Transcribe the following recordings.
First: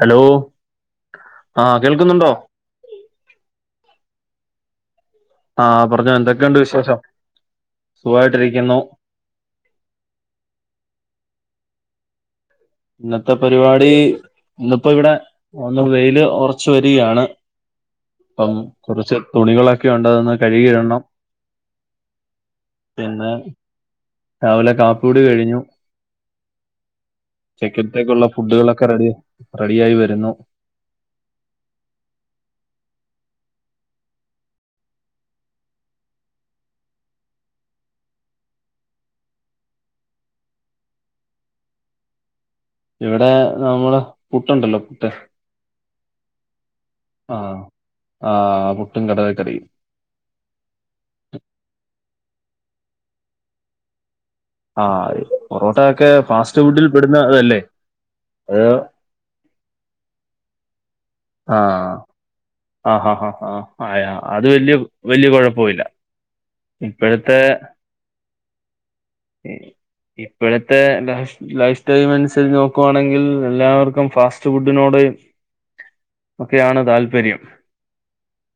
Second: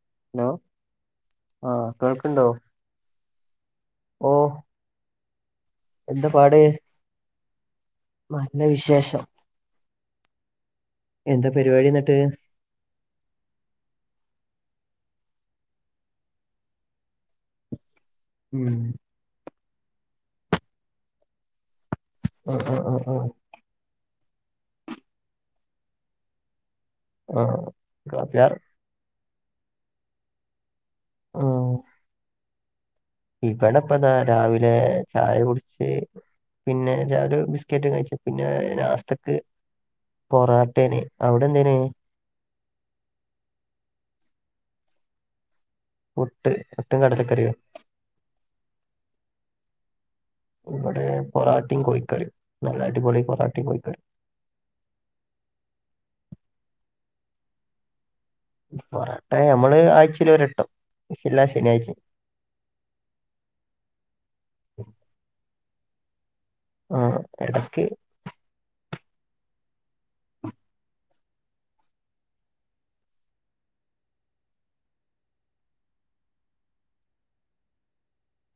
Hello ആഹ് കേൾക്കുന്നുണ്ടോ? ഓഹ് ആഹ് പറഞ്ഞോഎന്തൊക്കെണ്ട് വിശേഷം? നല്ല സുഖമായിട്ടിരിക്കുന്നു വിശേഷം. എന്താ പരിപാടി എന്ന്ട്ട്? ഇന്നത്തെ പരിപാടി ഇന്ന്പ്പവിടെ ഒന്ന് വെയില് ഉറച്ച് വരിയാണ്. പ്പം ഉം കൊറച്ച് തുണികളൊക്കെ ഉണ്ട് അതൊന്ന് കെഴ്കിടണം ആഹ് ആഹ് ആഹ് രാവിലെ കാപ്പി കുടി കഴിഞ്ഞു ആഹ് ഉച്ചക്കത്തേക്കുള്ള കാപ്പിയാർ ഫുഡുകളൊ ക്കെറെഡി റെഡിയായി വരുന്നു ആഹ് ഇവടെപ്പതാ രാവിലെ ചായ കുടിച്ച് പിന്നെ ഞാനും ബിസ്ക്കറ്റ് കഴിച്ച് പിന്നെ നാസ്തക്ക് പൊറോട്ടേന് അവിടെ എന്തേന്? ഇവിടെ നമ്മള് പുട്ടുണ്ടല്ലോ പുട്ട് പുട്ട് പുട്ടും കട ആഹ് ആഹ് പുട്ടും കടലക്കറിയും ഇവിടെ പൊറാട്ടയും കോഴ്ക്കറിയും നല്ലടിപൊളി പൊറാട്ടയും കോഴിക്കറിയും ആഹ് പൊറോട്ട ഒക്കെ ഫാസ്റ്റ് ഫുഡിൽ പെടുന്നതല്ലേ? അത് പൊറാട്ട നമ്മള് ആഴ്ചൽ ഒരട്ടം എല്ലാ ആഹ് ശനിയാഴ്ചയും ആഹ് ആഹ് ആ ആ അത് വല്യ വല്യ കുഴപ്പവില്ല, ആഹ് ഇപ്പഴത്തെ ഇടക്ക് ഇപ്പഴത്തെ ലൈ ലൈഫ് സ്റ്റൈം അനുസരിച്ച് നോക്കുവാണെങ്കിൽ എല്ലാവർക്കും ഫാസ്റ്റ് ഫുഡിനോട് ഒക്കെയാണ് താല്പര്യം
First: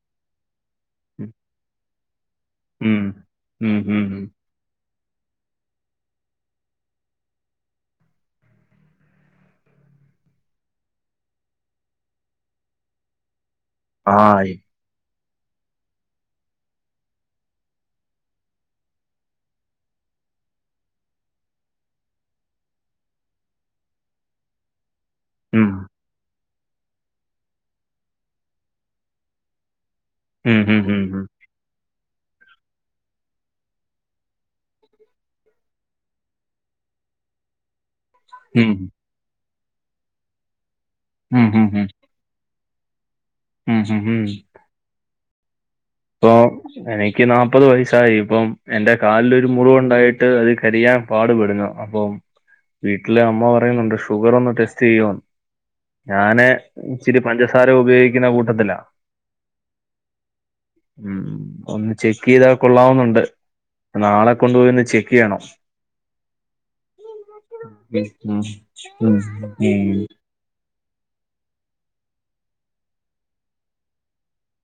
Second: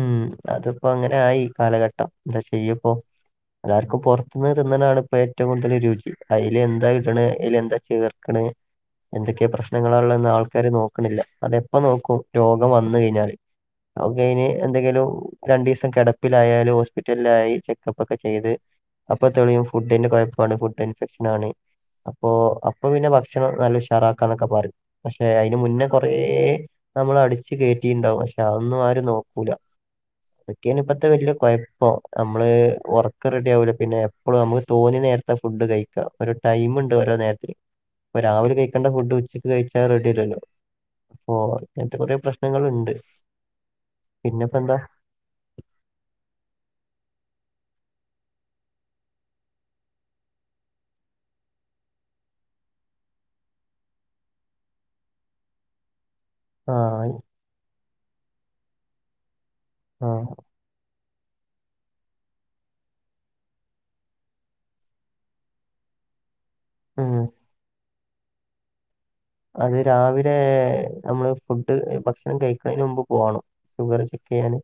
ഉം അതിപ്പോ അങ്ങനെ ആയി കാലഘട്ടം എന്താച്ചെയ്യപ്പോ ഉം ഉം ഉം ഉം എല്ലാർക്കുംപൊറത്ത് ന്ന് തിന്നണതാണ് ഇപ്പ ഏറ്റവും കൂടുതൽ രുചി അതിൽ എന്താ ഇടണ് അയ്ൽ എന്താ ചേർക്കണ് എന്തൊക്കെയ പ്രശ്നങ്ങളാള്ളെന്ന് ആൾക്കാര് നോക്കണില്ല അതെപ്പോ നോക്കും രോഗം വന്ന് കഴിഞ്ഞാല് ഒക്കെ ഇനി ആയി എന്തെങ്കിലും രണ്ടു ദിവസം കിടപ്പിലായാലും ഹോസ്പിറ്റലിലായി ചെക്കപ്പ് ഒക്കെ ചെയ്ത് അപ്പൊ തെളിയും ഫുഡിന്റെ കുഴപ്പാണ് ഫുഡ് ഇൻഫെക്ഷൻ ആണ് അപ്പൊ അപ്പൊ പിന്നെ ഭക്ഷണം നല്ല ഉഷാറാക്കാന്നൊക്കെ പറയും പക്ഷെ അയ്ന് ഉം മുന്നേ കൊറേ നമ്മൾ അടിച്ചു കയറ്റിണ്ടാവും പക്ഷെ അതൊന്നും ആര് നോക്ക ക്കൂല ഉം ഇതൊക്കെ ഉം ആണ് ഉം ഇപ്പത്തെ ഉം വല്യ കുഴപ്പം നമ്മള് ഉറക്ക് റെഡി ആവൂല പിന്നെ എപ്പളും നമുക്ക് തോന്നി നേരത്ത ഫുഡ് കഴിക്കാ ഒരു ടൈംമുണ്ട് ഓരോ നേരത്തിന് പ്പൊ രാവിലെ ഉം കഴിക്കേണ്ട ഫുഡ് ഉച്ചക്ക് കഴിച്ചാൽ റെഡി അല്ലല്ലോ അപ്പൊ ഉം ഉം അങ്ങനത്തെ ഉം കൊറെ പ്രശ് ശ്നങ്ങള്ണ്ട് ഉം മ്ഹ് ഹ് പ്പെന്താ ഇപ്പോം എനിക്ക് നാല്പത് വയസായി ഇപ്പം എന്റെ കാലിലൊരു മുറിവുണ്ടായിട്ട് അത് കരിയാൻ പാടുപെടുന്നു അപ്പം വീട്ടിലെ അമ്മ പറയുന്നുണ്ട് ഷുഗർ ഒന്ന് ടെസ്റ്റ് ചെയ്യോന്ന് ഞാന് ആ ഇച്ചിരി പഞ്ചസാര ഉപയോഗിക്കുന്ന കൂട്ടത്തില ആഹ് ഉം ഒന്ന് ചെക്ക് ചെയ്ത കൊള്ളാവുന്നുണ്ട് നാളെ കൊണ്ടു പോയി ഒന്ന് ചെക്ക് ചെയ്യണം ഉം ഉം മ്ഹ് അത് രാവി ലെ നമ്മള് ഫുഡ് ഭക്ഷണം കഴിക്കണെന് മുമ്പ് പോണം ഷുഗറ് ചെക്ക് ചെയ്യാന്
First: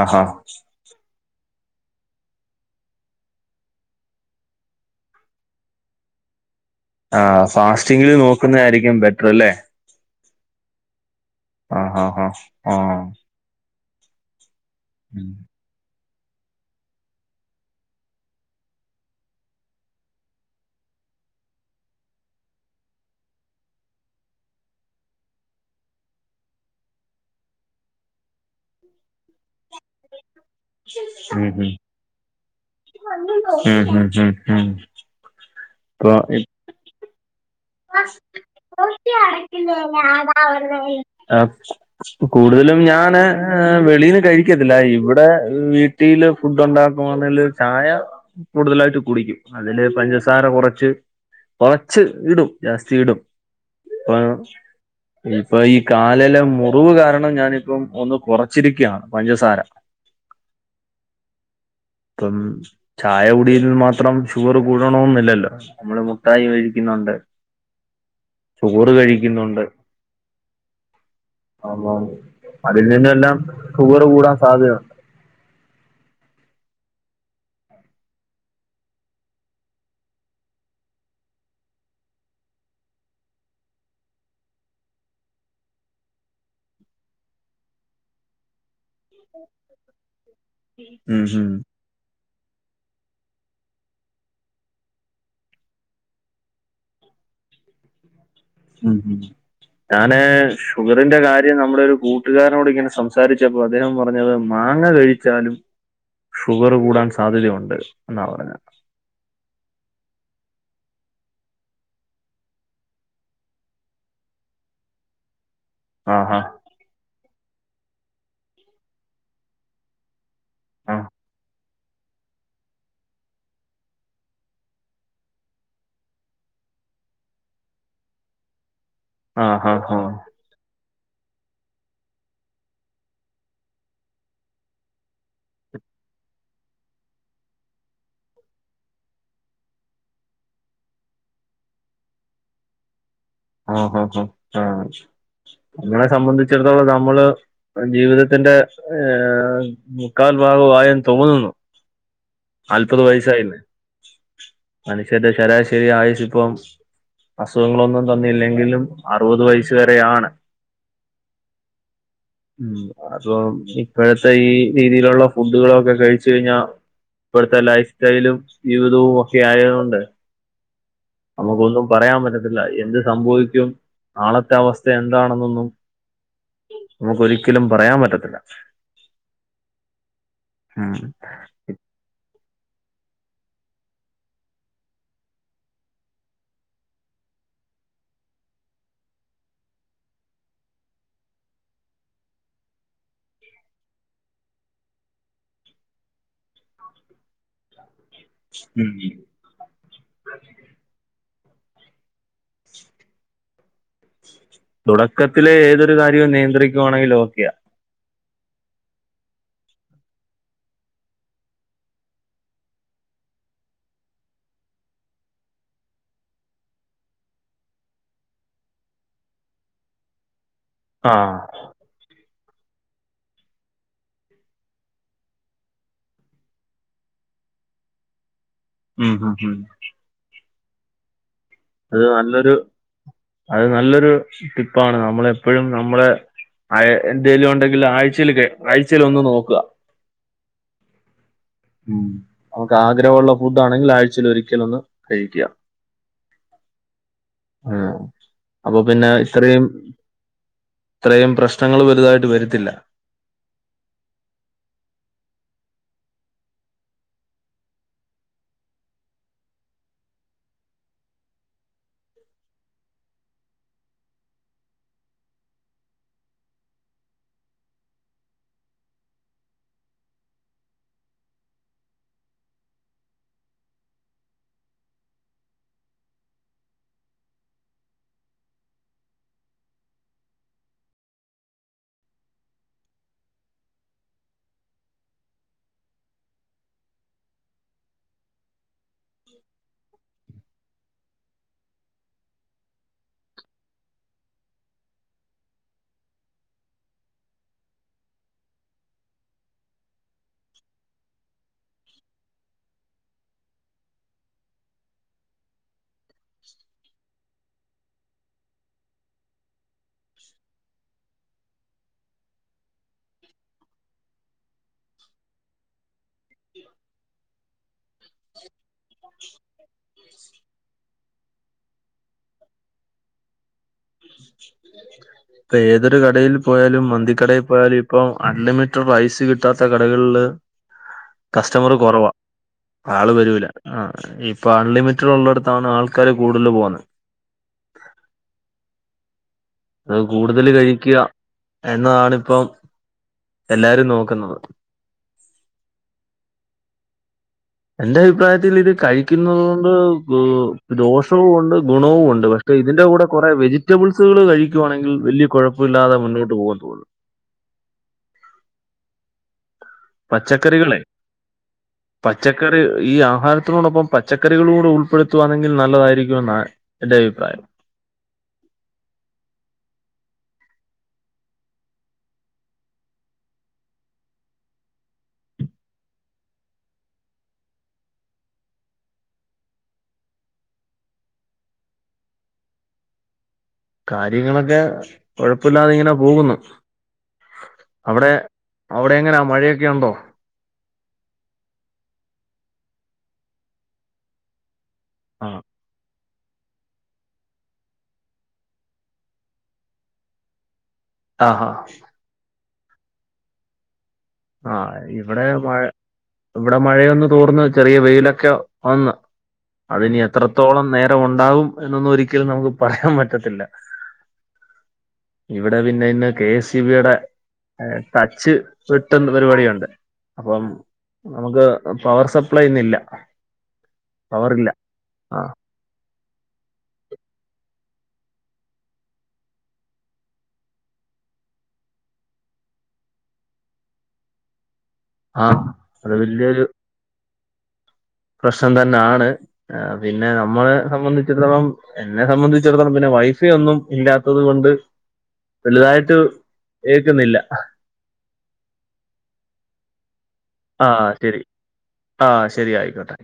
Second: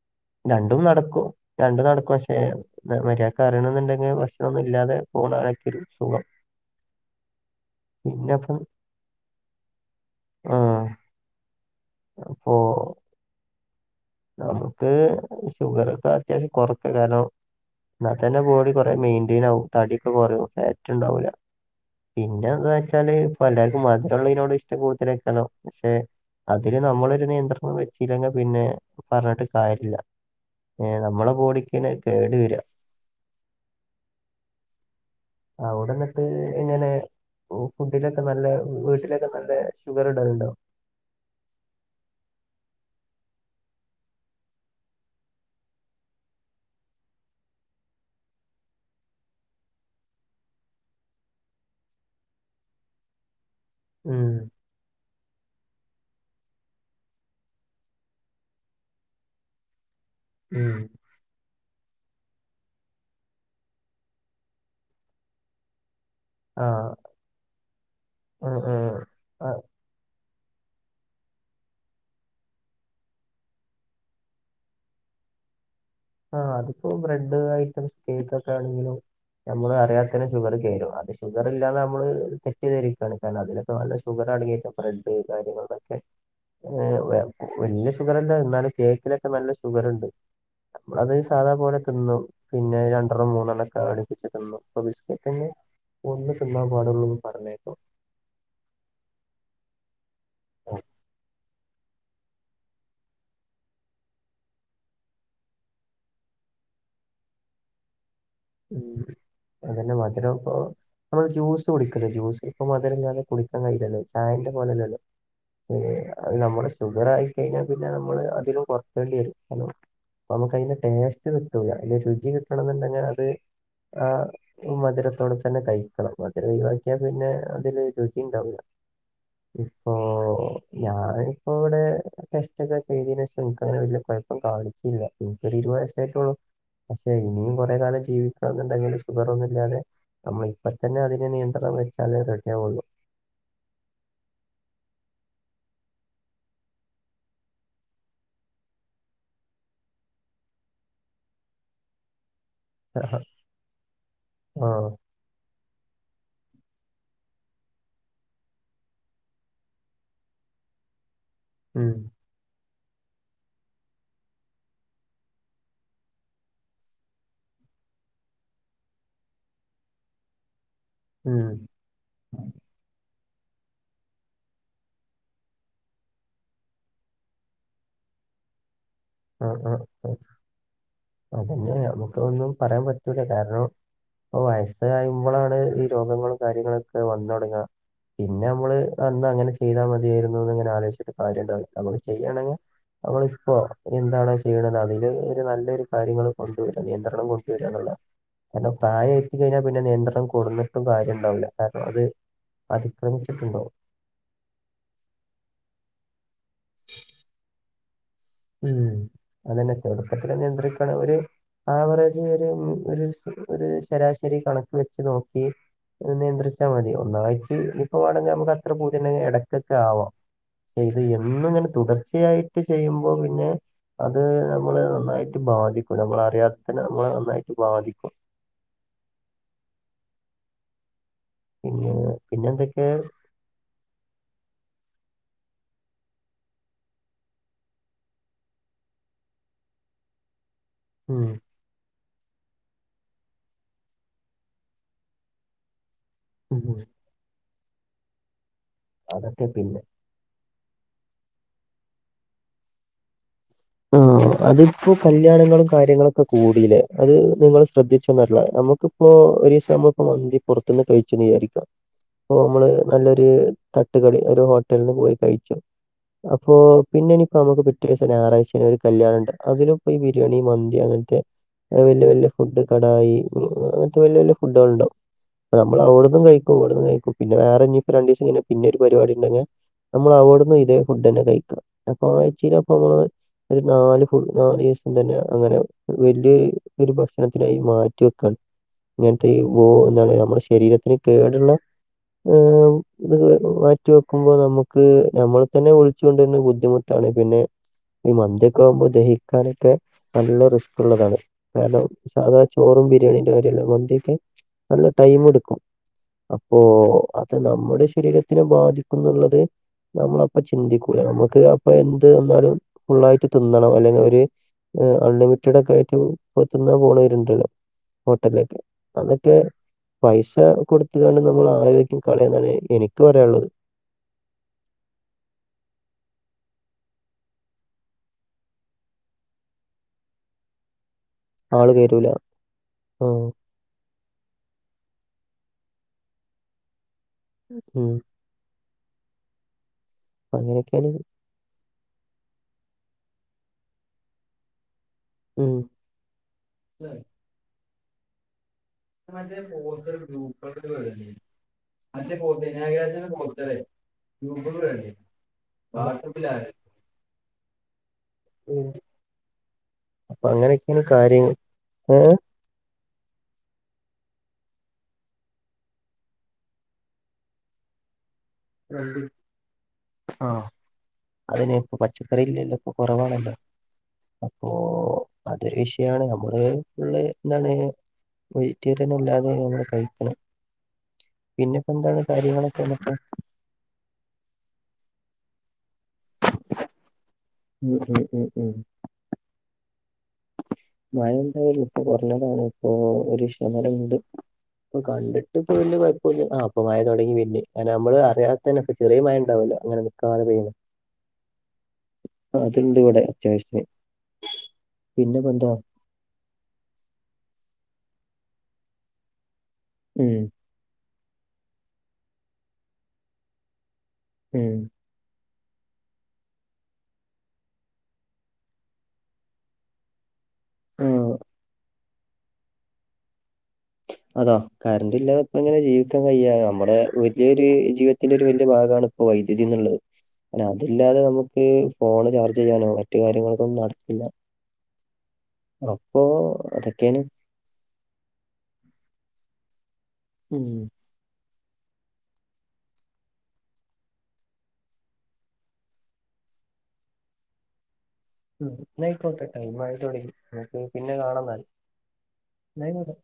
ആഹാ രണ്ടും നടക്കും രണ്ടും നടക്കും പക്ഷെ മര്യാദക്ക് അറിയണം എന്നുണ്ടെങ്കിൽ ഭക്ഷണോന്നും ഇല്ലാതെ പോണതായിരിക്കും ഒരു സുഖം ആഹ് ഫാസ്റ്റിങ്ങില് പിന്നെ നോക്കുന്നതായിരിക്കും ബെറ്റർ അല്ലേ മ്ഹ് ആഹ് ഹാ ഹാ ആഹ് നമുക്ക് ഉം. ഷുഗർ ഒക്കെ അത്യാവശ്യം കൊറക്ക കാരണം എന്നാ തന്നെ ബോഡി കൊറേ മെയിന്റെയ്ൻ ആകും തടിയൊക്കെ കൊറയും ഫാറ്റ് ഇണ്ടാവൂല പിന്നെ എന്താ വെച്ചാല് ഇപ്പ എല്ലാവർക്കും മധുരമുള്ളതിനോട് ഇഷ്ടം കൂടുതലായിരിക്കല്ലോ പക്ഷെ അതില് നമ്മളൊരു നിയന്ത്രണം വെച്ചില്ലെങ്കിൽ പിന്നെ പറഞ്ഞിട്ട് കാര്യല്ല ഏഹ് നമ്മളെ ഉം, ഉം. ബോഡിക്കന്നേ കേട് വരികാ ഉം, ഉം, ഉം, ഉം. ഇപ്പൊ അവിടെന്നിട്ട് ഇ- എങ്ങനെ? ഓഹ് ഫുഡിലൊക്കെ നല്ലെ വീട്ടിലൊക്കെ നല്ലെ ഷുഗർ ഇടലുണ്ടോ? ആഹ് കൂടുതലും ഞാന് ഏഹ് വെളീന്ന് കഴിക്കത്തില്ല ഇവ്ടെ വീ ട്ടിയില് ഫുഡ് ഒണ്ടാക്കുവാണേല് ചായ കൂടുതലായിട്ട് കുടിക്കും അതില് പഞ്ചസാര കൊറച്ച് കൊറച്ച് ഇടും. ജാസ്തി ഇടും ഇപ്പ ഉം, ഇപ്പൊ ഈ കാലിലെ മുറിവ് കാരണം ഞാനിപ്പം ഒന്ന് കുറച്ചിരിക്കാണ് പഞ്ചസാര. [inaudible] ഉം. [inaudible] ഇപ്പം ചായ കുടിയിൽ മാത്രം ഷുഗർ കൂടണോന്നില്ലല്ലോ നമ്മള് മു ട്ടായി ആ കഴിക്കുന്നൊണ്ട്. ഉം, ഉം. ചോറ് ആ, കഴിക്കുന്നൊണ്ട്. [unintelligible] അതിൽ നിന്നെല്ലാം ഷുഗറ് കൂടാൻ സാധ്യത ആഹ് അതിപ്പോ ബ്രെഡ് ഐറ്റംസ് കേക്കൊക്കെ ആണെങ്കിലും നമ്മള് അറിയാതെ ത്തന്നെ ഷുഗറ് കേറും അത് ഷുഗറില്ലാന്ന് നമ്മള് തെറ്റ്ദ്ധരിക്കാണ് കാരണം അതില് ഇപ്പൊ നല്ല ഷുഗറടങ്ങീട്ട ബ്രെഡ് കാര്യങ്ങളൊക്കെ. ഏഹ് വ വല്യ ഷുഗറല്ല എന്നാലും കേക്കിലൊക്കെ നല്ല ഷുഗറ്ണ്ട്. അമ്മളത് ഉം ഉം സാധാ പോലെ തിന്നും പിന്നെ രണ്ട്രണ്ണം മൂന്നെണ്ണക്കെ അട്പ്പിച്ച് തിന്നും ഇപ്പൊ ബിസ്കറ്റൊന്നും. ഒന്ന് തിന്നാൻ പാടുള്ളൂന്ന് പറഞ്ഞേക്കാ. ഉം ഞാന് ഷുഗറിന്റെ കാര്യം നമ്മുടെ ഒരു കൂ ട്ടുകാരനോട് ഇങ്ങനെ സംസാരിച്ചപ്പോ അദ്ദേഹം പറഞ്ഞത് മാങ്ങ കഴിച്ചാലും ഷുഗറ് കൂടാൻ സാധ്യതയുണ്ട് എന്നാ പറഞ്ഞത്. ഉം അതന്നെ മധുരം പ്പോ അമ്മള് ജ്യൂസ് കുടിക്ക്ല്ലെ ജ്യൂസ് ഇപ്പൊ മധുരംല്ലാതെ കുടിക്കാൻ കഴില്ലല്ലോ ചായന്റെ പോലല്ലല്ലോ. ഹ് അത് ആഹാ നമ്മള് ഷുഗറായി കയ്ഞ്ഞാ പിന്നെ നമ്മള് അതിലും കൊർക്കെണ്ടിയരും കാരണം ഇപ്പം നമുക്കയ്ന്റെ ആഹ് ടേസ്റ്റ് കിട്ട് ട്ടൂല അയ്ന്റെ രുജി കിട്ടണംന്നുണ്ടെങ്കി അത് ആഹ്. ഈ മധുരത്തോടെ തന്നെ കയിക്കണം മധുരം ഒയ് വാക്കിയാ പിന്നെ അതില് രുജി ണ്ടാവൂല. ആഹ് ആഹ് ഇപ്പൊ ആഹ് ഞാനിപ്പോ വ്ടെ കഷ്ട്ടപ്പെട്ട് എയ്തിനേഷം ഇൻക്കങ്ങനെ വല്യ കൊയ്പ്പം കാണിക്കില്ല. ഇൻക്കൊരു ഇരുവത് വയസ്സായിട്ടുള്ളു പക്ഷേ ഇനിയും കൊറേ കാലം ജീവി ക്കണന്ന്ണ്ടെങ്കില് ഷുഗറൊന്നുല്ലാതെ നമ്മൾ ഇപ്പ തന്നെ അതിനെ നിയന്ത്രണം വെച്ചാല് റെഡിയാവുള്ളൂ. ആ ഉം ഉം ആ ഇങ്ങളെ സംബന്ധിച്ചിടത്തോളം നമ്മള് പ്പം ജീവിതത്തിന്റെ മുക്കാൽ ഭാഗു ആയെന്ന് തോന്നുന്നു. നാല്പത് വയസ്സായില്ലെ ആ മനുഷ്യന്റെ ശരാശരി ആയുസിപ്പം അസുഖങ്ങളൊന്നും തന്നില്ലെങ്കിലും അറുപത് വയസ് വരെയാണ്. ഉം. ഉം അതും ഇപ്പൊഴത്തെ ഈ രീതിയിലുള്ള ഫുഡുകളൊക്കെ കൈച്ച് കഴിഞ്ഞാ ഇപ്പോഴത്തെ ലൈഫ് സ്റ്റൈലും ജീവിതവും ഒക്കെ ആയതൊണ്ട് ഉം നമുക്കൊന്നും പറയാൻ പറ്റത്തില്ല എന്ത് സംഭവിക്കും നാളത്തെ അവസ്ഥ എന്താണെന്നൊന്നും. നമുക്കൊരിക്കലും പറയാൻ പറ്റത്തില്ല. ഉം ഉം ഉം അതന്നെ നമുക്ക് ഒന്നും പറയാൻ പറ്റൂല കാര്ണം. ഇപ്പൊ വയസ്സ് കയുമ്പളാണ് ഈ രോഗങ്ങളും കാര്യങ്ങളൊക്കെ വന്നൊട്ങ്ങാ. പിന്നെ നമ്മള് അന്ന് അങ്ങനെ ചെയ്താ മതിയായിരുന്നുന്ന് ഇങ്ങനെ ആലോയ്ച്ചിട്ട് കാര്യംണ്ടാവില്ല നമ്മള് ചെയ്യാണെങ്കി നമ്മളിപ്പൊ എന്താണോ ചെയ്യ്ണത് അതില് ഒരു നല്ലൊരു കാര്യങ്ങള് കൊണ്ടുവരാ നിയന്ത്രണം കൊണ്ടുവരാന്നുള്ളതാ കാര്ണം ഉം പ്രായായ് ത്തി കൈഞ്ഞാ പിന്നെ നിയന്ത്രണം കൊട്ന്നിട്ടും കാര്യണ്ടാവ് ല കാര്ണം അത് അതിക്രമിച്ചിട്ടുണ്ടാവും. തുടക്കത്തിലെ ഏതൊരു കാര്യവും നിയന്ത്രിക്കുവാണെങ്കി ഓക്കെയാ. ഉം അതെന്നെ തുടക്കത്തില് നിയന്ത്രിക്കാണ് ഒര് ആവറേജ് ഒര് ഒര് ഒര് ശരാശരി കണക്ക് വെച്ച് നോക്കി നിയന്ത്രിച്ചാ മതി ഒന്നായ്റ്റ് നി പ്പ വാണെങ്കി നമുക്ക് അത്ര പൂതിണ്ടെങ്കി എടക്ക്ക്ക ആവാം ക്ഷേ ഇത് ആഹ് എന്നും ങ്ങനെ തുടർച്ചയായിട്ട് ചെയ്യുമ്പോ പിന്നെ അത് നമ്മളേ നന്നായിട്ട് ബാധിക്കും നമ്മള് അറിയാത്തന്നെ നമ്മള നന്നായിട്ട് ബാധിക്കും ഉം ഉം ഉം പിന്നെ അത് നല്ലൊരു പിന്നെന്തൊക്കെ അത് നല്ലൊരു ടിപ്പാണ് നമ്മളെപ്പോഴും നമ്മളെ ആ എന്തെലും ഉണ്ടെങ്കിൽ ആഴ്ചെലൊക്കെ ആഴ്ചേലൊന്ന് നോക്കുക ഉം ഉം നമുക്ക് ആഗ്രഹമുള്ള ഫുഡ് ആണെങ്കിൽ ആഴ്ചൽ ഒരിക്കലൊന്ന് കഴിക്കക ഉം ഉം അപ്പൊ പിന്നെ അതൊക്കെ ഇത്രയും പിന്നെ ഇത്രയും പ്രശ്നങ്ങള് വലുതായിട്ട് വരത്തില്ല ആ [inaudible] അതിപ്പോ കല്യാണങ്ങളും കാര്യങ്ങളൊക്കെ കൂടിലെ അത് നിങ്ങള് ശ്രദ്ധിച്ചൊന്നറില്ല നമുക്ക് ഇപ്പൊ ഒരീസം നമ്മള് ഇപ്പൊ മന്തി പുറത്തുന്ന് കഴിച്ചു വിചാരിക്കാ പ്പൊ നമ്മള് നല്ലൊരു തട്ടുകടി ഒരു ഹോട്ടൽന്ന് പോയി കഴിക്കും അപ്പൊ പിന്നെനിപ്പോ നമുക്ക് ഞായാഴ്ച പിന്നെ ഒരു കല്യാണം ഉണ്ട് അതിലപ്പോഈ ബിരിയാണി മന്തി അങ്ങനത്തെ വല്യ വല്യ ഫുഡ് കടായി അങ്ങനത്തെ വല്യ വലിയ ഫുഡുകൾ ഉണ്ടാവും നമ്മൾ അവിട നിന്ന് കഴിക്കും ഇവിടന്നും കഴിക്കും പിന്ന വേറെ ഇനി ഇപ്പ രണ്ട് ദിവസം കഴിഞ പിന്നെ ഒരു പരിപാടി ഉണ്ടെങ്കെ നമ്മൾ അവിട്ന്ന് ഇതേ ഫുഡ് തന്നെ കഴിക്കാ അപ്പൊ ആഴ്ചയില് അപ്പൊ നമ്മള് ഒരു നാല് ഫു നാല് ദിവസം തന്നെ അങ്ങനെ വലിയ ഒരു ഭക്ഷണത്തിനായി മാറ്റി വെക്കാണ് ഇങ്ങനത്തെ ഈ എന്താണ് നമ്മുടെ ശരീരത്തിന് കേടുള്ള ഏഹ് ഇത് മാറ്റി വെക്കുമ്പോൾ നമുക്ക് നമ്മൾ തന്നെ വിളിച്ചോണ്ടര്ണെ ബുദ്ധിമുട്ട് ട്ടാണ് പിന്നെ ഈ മന്തി ഒക്കെ ആവുമ്പോൾ ദഹിക്കാനൊക്കെ നല്ല റിസ്ക് ഉള്ളതാണ് കാരണം സാധാരണ ചോറും ബിരിയാണിന്റെ കാര്യല്ല മന്തിയൊക്കെ നല്ല ടൈമ് എടക്കും അപ്പോ അത് നമ്മുടെ ശരീരത്തിനെ ബാധിക്കുന്നുള്ളത് നമ്മളപ്പൊ ചിന്തിക്കൂല നമുക്ക് അപ്പൊ എന്ത് വന്നാലും ഫുള്ളായിട്ട് തിന്നണം അല്ലെങ്കിൽ ഒരു ഏഹ് അൺലിമിറ്റഡ് ഒക്കെ ആയിട്ട് ഇപ്പൊ തിന്നാ പോണവരുണ്ടല്ലോ ഹോട്ടലിലേക്ക് അതൊക്കെ പൈസ കൊടുത്തുകണ്ട് നമ്മൾ ആരോഗ്യം കളയന്നാണ് എനിക്ക് പറയാനുള്ളത് ഇപ്പ ഏതൊരു കടയിൽ പോയാലും മന്തിക്കടയിൽ പോയാലും ഇപ്പം അൺലിമിറ്റഡ് റൈസ് കിട്ടാത്ത കടകളില് ആള് കസ്റ്റമർ കയറൂല കുറവാ ആ ആള് വരൂല ആഹ് ഇപ്പൊ അൺലിമിറ്റഡ് ഉള്ളടത്താണ് ആൾക്കാര് കൂടുതൽ പോകുന്നത് ഉം അത് കൂടുതൽ അങ്ങനെയൊക്കെയാണ് കഴിക്ക എന്നതാണ്പ്പം എല്ലാരും നോക്കുന്നത് ഉം എന്റെ അഭിപ്രായത്തിൽ ഇത് മറ്റേ കഴിക്കുന്നുന്നത് പോസ്റ്റർ ഗ്രൂപ്പുകളിൽ കൊണ്ട് വിടല് ദോഷവും ഉണ്ട് ഗുണവും മറ്റേ ഉണ്ട് പോ പക്ഷെ ഇതിന്റെ കൂടെ വിനായകരാജന്റെ കുറെ പോസ്റ്ററെ വെജി റ്റബിൾസുകൾ ഗ്രൂപ്പുകളിൽ വിടല് കഴിക്കുകുവാണെങ്കിൽ വലിയ കുഴപ്പമില്ലാതെ മുന്നോട്ട് പോകൻ തോന്നുന്ന് അപ്പ അങ്ങനെയൊക്കെയാണ് കാര്യങ്ങൾ ഏഹ് ആൾക്കാര് ഈ ആഹാരത്തിനോടൊപ്പം പച്ചക്കറികളൂടെ ഉൾപ്പെടുത്തുവാണെങ്കിൽ നല്ലതായിരിക്കും എന്നാ എന്റെ അഭിപ്രായം [unintelligible] ആഹ് അതിനെ ഇപ്പ പച്ചക്കറില്ലല്ലോ ഇപ്പകുറവാണല്ലോ ഓഹ് അതൊരു വിഷയമാണ് നമ്മള് ഫുള്ള് എന്താണ് വെറ്റീറിയൻ അല്ലാതെ നമ്മുടെ കഴിക്കുന്നത് പിന്നെപ്പെന്താണ്. കാര്യങ്ങളൊക്കെ [unintelligible] കാര്യങ്ങളൊക്കെ കൊഴപ്പല്ലാതെ ഇങ്ങനെ പോകുന്നു. ഉം ഉം ഉം ഉം അവടെ എങ്ങന മഴയൊക്കെ ഉണ്ടോ? മഴ ഉണ്ടായാര്ന്ന് ഇപ്പൊ കൊറഞ്ഞതാണ് ഇപ്പൊ ഒരു ശമനണ്ട് പ്പൊ കണ്ടിട്ട് ആഹ് ഇപ്പം പിന്നേ വല്യകൊഴപ്പൊന്ന് ആഹ് ഇപ്പ മഴ തൊടങ്ങി പിന്നിം നമ്മള് അറിയാതെന്നെ ഇപ്പ ചെറിയെ മഴ ഉണ്ടവോല്ലോ ങ്ങന നിക്കാതെ പെയ്യുന്ന ആഹ് ഹാ അതിണ്ട് ഇവിടെ അത്യാവശ്യത്തിന്. ആഹ് ഇവിടെ പിന്നെപ്പെന്താ മഴ ഇവിടെ മഴയൊന്ന് തൂർന്ന് ചെറിയ വെയിലൊക്കെ വന്ന് അതിനി ഉം, എത്ര ത്രത്തോളം നേരം ഉണ്ടാവും എന്നൊന്നും ഒരിക്കലും നമുക്ക് പറയാൻ പറ്റത്തില്ല.. ഉം ഇവിടെ പിന്നെ ഇന്ന് കെ എസ് സി ബിയുടെ ഹേ ടച്ച് റ്റ് പരിപാടിയുണ്ട് അപ്പം ആഹ് നമുക്ക് പവർ സപ്ലൈ ന്ന്ല്ല. അതാ കറണ്ട് ഇല്ലാതെപ്പ എങ്ങനെയ ജീ ക്കാൻ കയ്യ നമ്മടെ വല്ല്യോര് ജീവിതത്തിന്റെ ഒരു വല്ല്യ ഭാഗാണ് ഇപ്പോ വൈദ്യുതി ന്ന്ള്ളത്. ഞ അതല്ലാതെ നമുക്ക് ഫോണ് ചാർജ് ചെയ്യാനോ മറ്റു കാര്യങ്ങളൊക്കൊന്നു നടക്കില്ല. ആ അത് അപ്പൊ വലിയൊരു അതക്കേണ് പ്രശ്നം തെന്നാണ് പിന്നെ ഉം. നമ്മളെ സംബന്ധിച്ചടത്തോളം എന്നെ സംബന്ധിച്ചിടത്തോളം പിന്നെ വൈഫൈ ഒന്നും ഇല്ലാത്തത് കൊണ്ട് വലുതായിട്ട് ഏക്കുന്നില്ല. മ്മ് ന്നയിക്കോട്ടെ ടൈംമായി തൊടങ്ങി. ആഹ് ശരി ആഹ് ശരി എന്നായിക്കോട്ടെ. ആയിക്കോട്ടെ.